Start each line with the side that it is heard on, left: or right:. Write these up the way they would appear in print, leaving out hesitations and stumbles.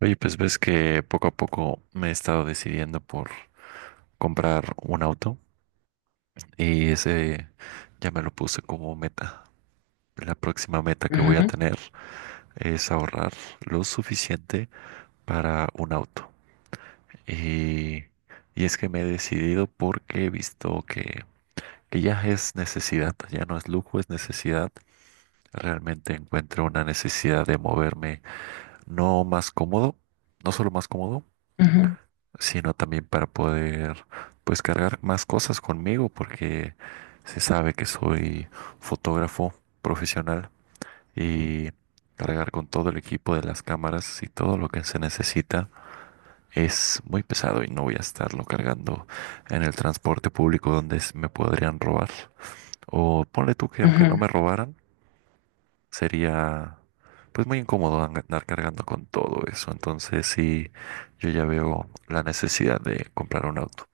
right: Oye, pues ves que poco a poco me he estado decidiendo por comprar un auto y ese ya me lo puse como meta. La próxima meta que voy a
left: Ujú,
right: tener es ahorrar lo suficiente para un auto. Y, y es que me he decidido porque he visto que ya es necesidad, ya no es lujo, es necesidad. Realmente encuentro una necesidad de moverme, no más cómodo, no solo más cómodo,
left: ujú,
right: sino también para poder pues cargar más cosas conmigo porque se sabe que soy fotógrafo profesional y cargar con todo el equipo de las cámaras y todo lo que se necesita es muy pesado y no voy a estarlo cargando en el transporte público donde me podrían robar. O ponle tú que aunque no
left: ujú,
right: me robaran, sería pues muy incómodo andar cargando con todo eso. Entonces sí, yo ya veo la necesidad de comprar un auto.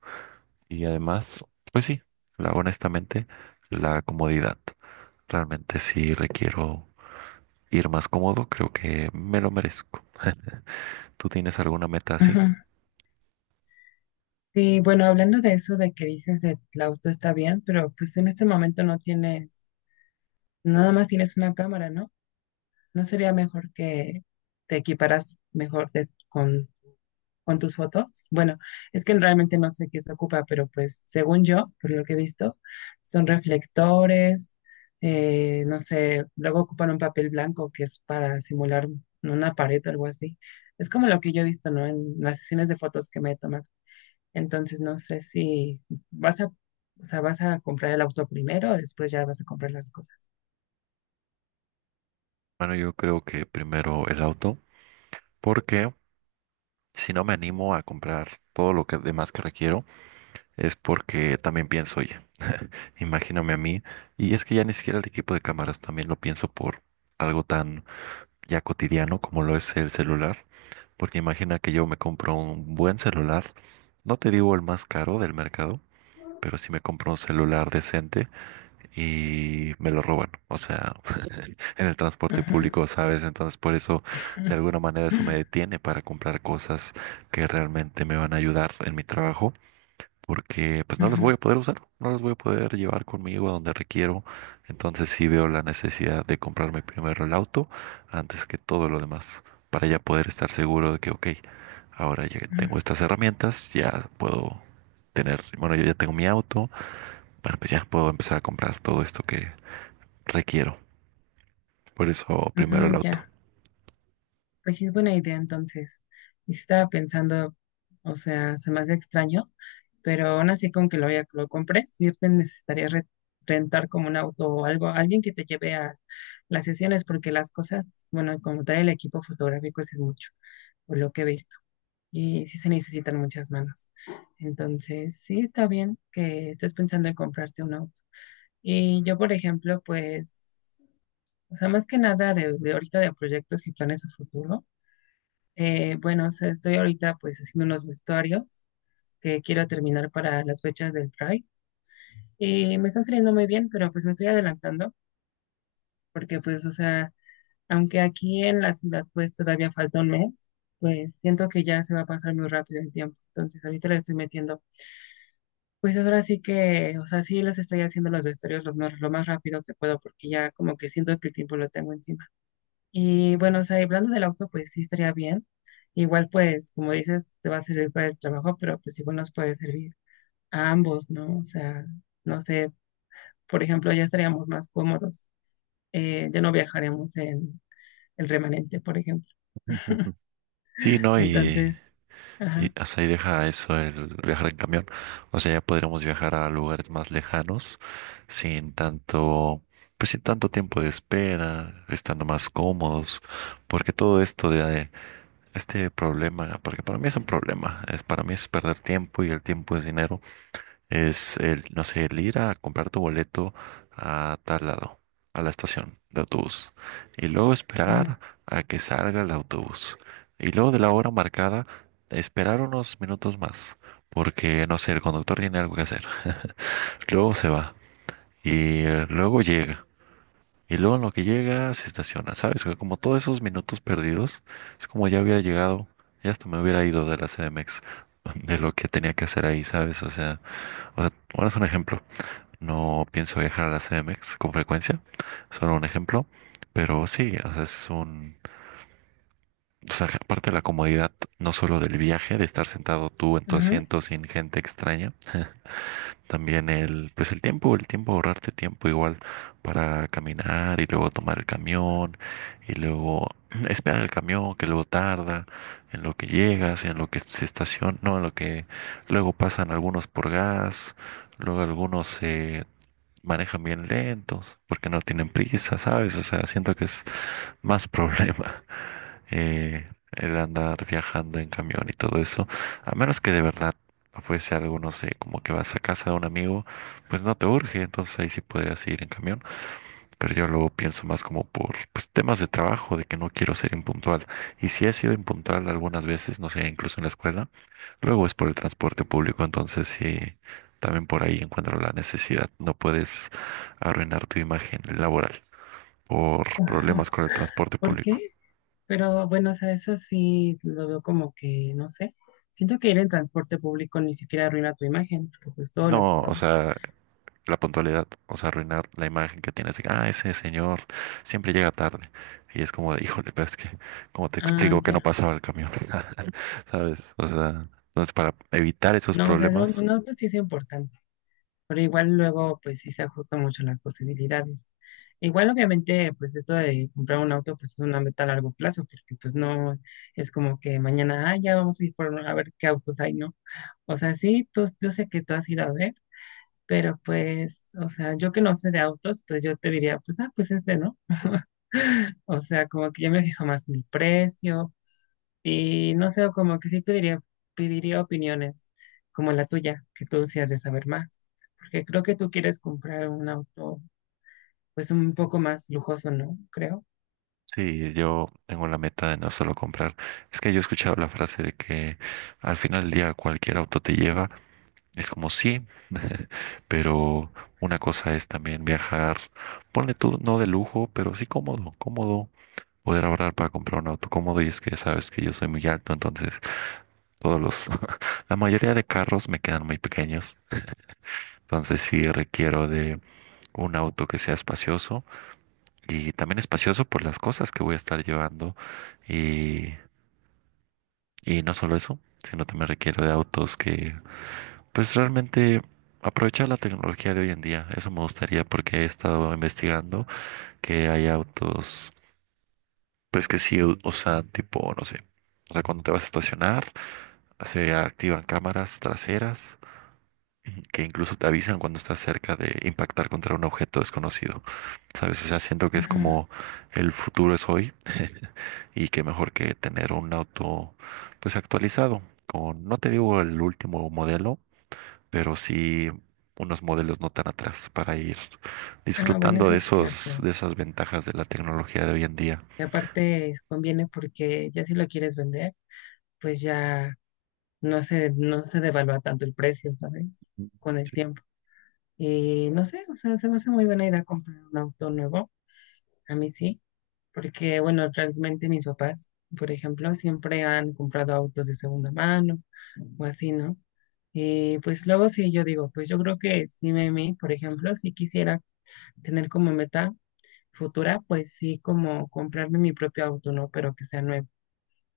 right: Y además, pues sí, honestamente, la comodidad. Realmente si requiero ir más cómodo, creo que me lo merezco. ¿Tú tienes alguna meta así?
left: ujú. Sí, bueno, hablando de eso de que dices el auto está bien, pero pues en este momento no tienes, nada más tienes una cámara, ¿no? ¿No sería mejor que te equiparas mejor con tus fotos? Bueno, es que realmente no sé qué se ocupa, pero pues según yo, por lo que he visto, son reflectores, no sé, luego ocupan un papel blanco que es para simular una pared o algo así. Es como lo que yo he visto, ¿no? En las sesiones de fotos que me he tomado. Entonces no sé si o sea, vas a comprar el auto primero o después ya vas a comprar las cosas.
right: Bueno, yo creo que primero el auto, porque si no me animo a comprar todo lo que demás que requiero, es porque también pienso, oye, imagíname a mí, y es que ya ni siquiera el equipo de cámaras también lo pienso por algo tan ya cotidiano como lo es el celular, porque imagina que yo me compro un buen celular, no te digo el más caro del mercado, pero sí me compro un celular decente y me lo roban, o sea, en el transporte
left: Ujú.
right: público, ¿sabes? Entonces por eso, de alguna manera,
left: Ujú,
right: eso me detiene para comprar cosas que realmente me van a ayudar en mi trabajo porque pues no las voy a poder usar, no las voy a poder llevar conmigo a donde requiero. Entonces sí veo la necesidad de comprarme primero el auto antes que todo lo demás, para ya poder estar seguro de que, ok, ahora ya
left: ujú.
right: tengo estas herramientas, ya puedo tener, bueno, yo ya tengo mi auto, bueno, pues ya puedo empezar a comprar todo esto que requiero. Por eso primero el
left: Mm,
right: auto.
left: ya, pues sí es buena idea entonces. Y sí estaba pensando, o sea, se me hace extraño, pero aún así con que lo compres, sí te necesitaría rentar como un auto o algo, alguien que te lleve a las sesiones, porque las cosas, bueno, como tal el equipo fotográfico, sí es mucho, por lo que he visto. Y sí se necesitan muchas manos. Entonces, sí está bien que estés pensando en comprarte un auto. Y yo, por ejemplo, pues, o sea, más que nada de ahorita de proyectos y planes a futuro. Bueno, o sea, estoy ahorita pues haciendo unos vestuarios que quiero terminar para las fechas del Pride. Y me están saliendo muy bien, pero pues me estoy adelantando porque pues, o sea, aunque aquí en la ciudad pues todavía falta un mes, pues siento que ya se va a pasar muy rápido el tiempo. Entonces, ahorita le estoy metiendo. Pues ahora sí que, o sea, sí los estoy haciendo los vestuarios lo más rápido que puedo porque ya como que siento que el tiempo lo tengo encima. Y bueno, o sea, y hablando del auto, pues sí estaría bien. Igual pues, como dices, te va a servir para el trabajo, pero pues igual nos puede servir a ambos, ¿no? O sea, no sé, por ejemplo, ya estaríamos más cómodos. Ya no viajaremos en el remanente, por ejemplo.
right: Sí, ¿no? Y
left: Entonces,
right: y
left: ajá,
right: hasta ahí deja eso el viajar en camión. O sea, ya podríamos viajar a lugares más lejanos sin tanto, pues sin tanto tiempo de espera, estando más cómodos, porque todo esto de este problema, porque para mí es un problema, es para mí es perder tiempo y el tiempo es dinero es el, no sé, el ir a comprar tu boleto a tal lado, a la estación de autobús, y luego esperar
left: ajá,
right: a que salga el autobús, y luego de la hora marcada, esperar unos minutos más, porque, no sé, el conductor tiene algo que hacer, luego se va, y luego llega. Y luego en lo que llega se estaciona, ¿sabes? Como todos esos minutos perdidos, es como ya hubiera llegado, ya hasta me hubiera ido de la CDMX, de lo que tenía que hacer ahí, ¿sabes? O sea, bueno, es un ejemplo. No pienso viajar a la CDMX con frecuencia, solo un ejemplo, pero sí, o sea, o sea, aparte de la comodidad, no solo del viaje, de estar sentado tú en tu
left: ajá.
right: asiento sin gente extraña, también pues el tiempo, ahorrarte tiempo igual para caminar y luego tomar el camión y luego esperar el camión que luego tarda, en lo que se estaciona, no, en lo que luego pasan algunos por gas, luego algunos se manejan bien lentos, porque no tienen prisa, ¿sabes? O sea, siento que es más problema eh, el andar viajando en camión y todo eso, a menos que de verdad fuese algo, no sé, como que vas a casa de un amigo, pues no te urge, entonces ahí sí podrías ir en camión, pero yo luego pienso más como por pues, temas de trabajo, de que no quiero ser impuntual, y sí he sido impuntual algunas veces, no sé, incluso en la escuela, luego es por el transporte público, entonces sí, también por ahí encuentro la necesidad. No puedes arruinar tu imagen laboral por problemas con el transporte
left: ¿Por qué?
right: público.
left: Pero bueno, o sea, eso sí lo veo como que, no sé, siento que ir en transporte público ni siquiera arruina tu imagen, porque pues todo lo
right: No, o
left: ocupamos.
right: sea, la puntualidad, o sea, arruinar la imagen que tienes, de que, ah, ese señor siempre llega tarde. Y es como de, híjole, pero es que, ¿cómo te
left: Ah,
right: explico que no
left: ya.
right: pasaba el camión? ¿Sabes? O sea, entonces para evitar esos
left: No, o sea,
right: problemas.
left: un auto sí es importante, pero igual luego pues sí se ajustan mucho las posibilidades. Igual obviamente pues esto de comprar un auto pues es una meta a largo plazo, porque pues no es como que mañana, ah, ya vamos a ir por a ver qué autos hay, ¿no? O sea, sí, tú, yo sé que tú has ido a ver, pero pues, o sea, yo que no sé de autos, pues yo te diría, pues, ah, pues este, ¿no? O sea, como que yo me fijo más en el precio y no sé, como que sí pediría, pediría opiniones como la tuya, que tú sí has de saber más, porque creo que tú quieres comprar un auto pues un poco más lujoso, ¿no? Creo.
right: Sí, yo tengo la meta de no solo comprar. Es que yo he escuchado la frase de que al final del día cualquier auto te lleva. Es como sí, pero una cosa es también viajar, ponle tú, no de lujo, pero sí cómodo, cómodo. Poder ahorrar para comprar un auto cómodo y es que sabes que yo soy muy alto, entonces todos los, la mayoría de carros me quedan muy pequeños. Entonces sí requiero de un auto que sea espacioso y también espacioso por las cosas que voy a estar llevando. y Y no solo eso, sino también requiero de pues realmente aprovechar la tecnología de hoy en día. Eso me gustaría porque he estado investigando que hay autos, pues que sí usan tipo, no sé, o sea, cuando te vas a estacionar, se activan cámaras traseras, ujú, que incluso te avisan cuando estás cerca de impactar contra un objeto desconocido. ¿Sabes? O sea, siento que es
left: Ajá.
right: como el futuro es hoy y que mejor que tener un auto, pues actualizado. Con, no te digo el último modelo, pero sí unos modelos no tan atrás para ir
left: Ah, bueno,
right: disfrutando
left: eso
right: de
left: sí es cierto.
right: de esas ventajas de la tecnología de hoy en día.
left: Y aparte conviene porque ya si lo quieres vender, pues ya no se devalúa tanto el precio, ¿sabes? Con el tiempo. Y no sé, o sea, se me hace muy buena idea comprar un auto nuevo. A mí sí. Porque bueno, realmente mis papás, por ejemplo, siempre han comprado autos de segunda mano o así, ¿no? Y pues luego sí, yo digo, pues yo creo que sí, mí, por ejemplo, si quisiera tener como meta futura, pues sí, como comprarme mi propio auto, ¿no? Pero que sea nuevo.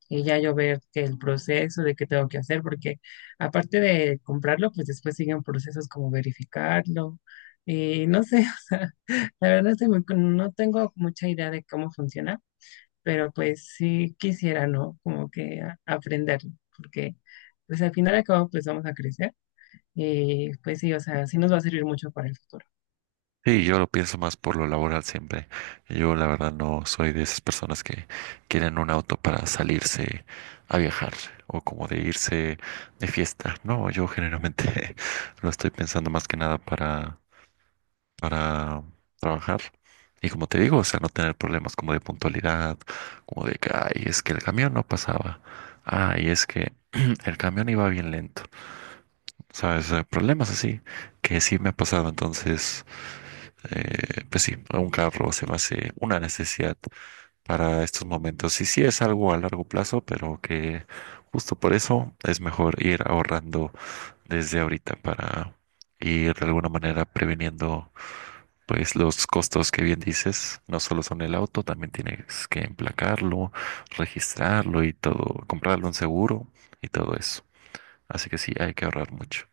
left: Y ya yo ver que el proceso de qué tengo que hacer, porque aparte de comprarlo, pues después siguen procesos como verificarlo. Y no sé, o sea, la verdad estoy muy no tengo mucha idea de cómo funciona, pero pues sí quisiera, ¿no? Como que aprenderlo, porque pues al final y al cabo pues vamos a crecer y pues sí, o sea, sí nos va a servir mucho para el futuro.
right: Sí, yo lo pienso más por lo laboral siempre. Yo la verdad no soy de esas personas que quieren un auto para salirse a viajar o como de irse de fiesta. No, yo generalmente lo estoy pensando más que nada para trabajar. Y como te digo, o sea, no tener problemas como de puntualidad, como de que, ay, es que el camión no pasaba, ay, es que el camión iba bien lento, ¿sabes? Problemas así que sí me ha pasado. Entonces, pues sí, un carro se me hace una necesidad para estos momentos. Y sí es algo a largo plazo, pero que justo por eso es mejor ir ahorrando desde ahorita para ir de alguna manera previniendo pues los costos que bien dices, no solo son el auto, también tienes que emplacarlo, registrarlo y todo, comprarle un seguro y todo eso. Así que sí, hay que ahorrar mucho.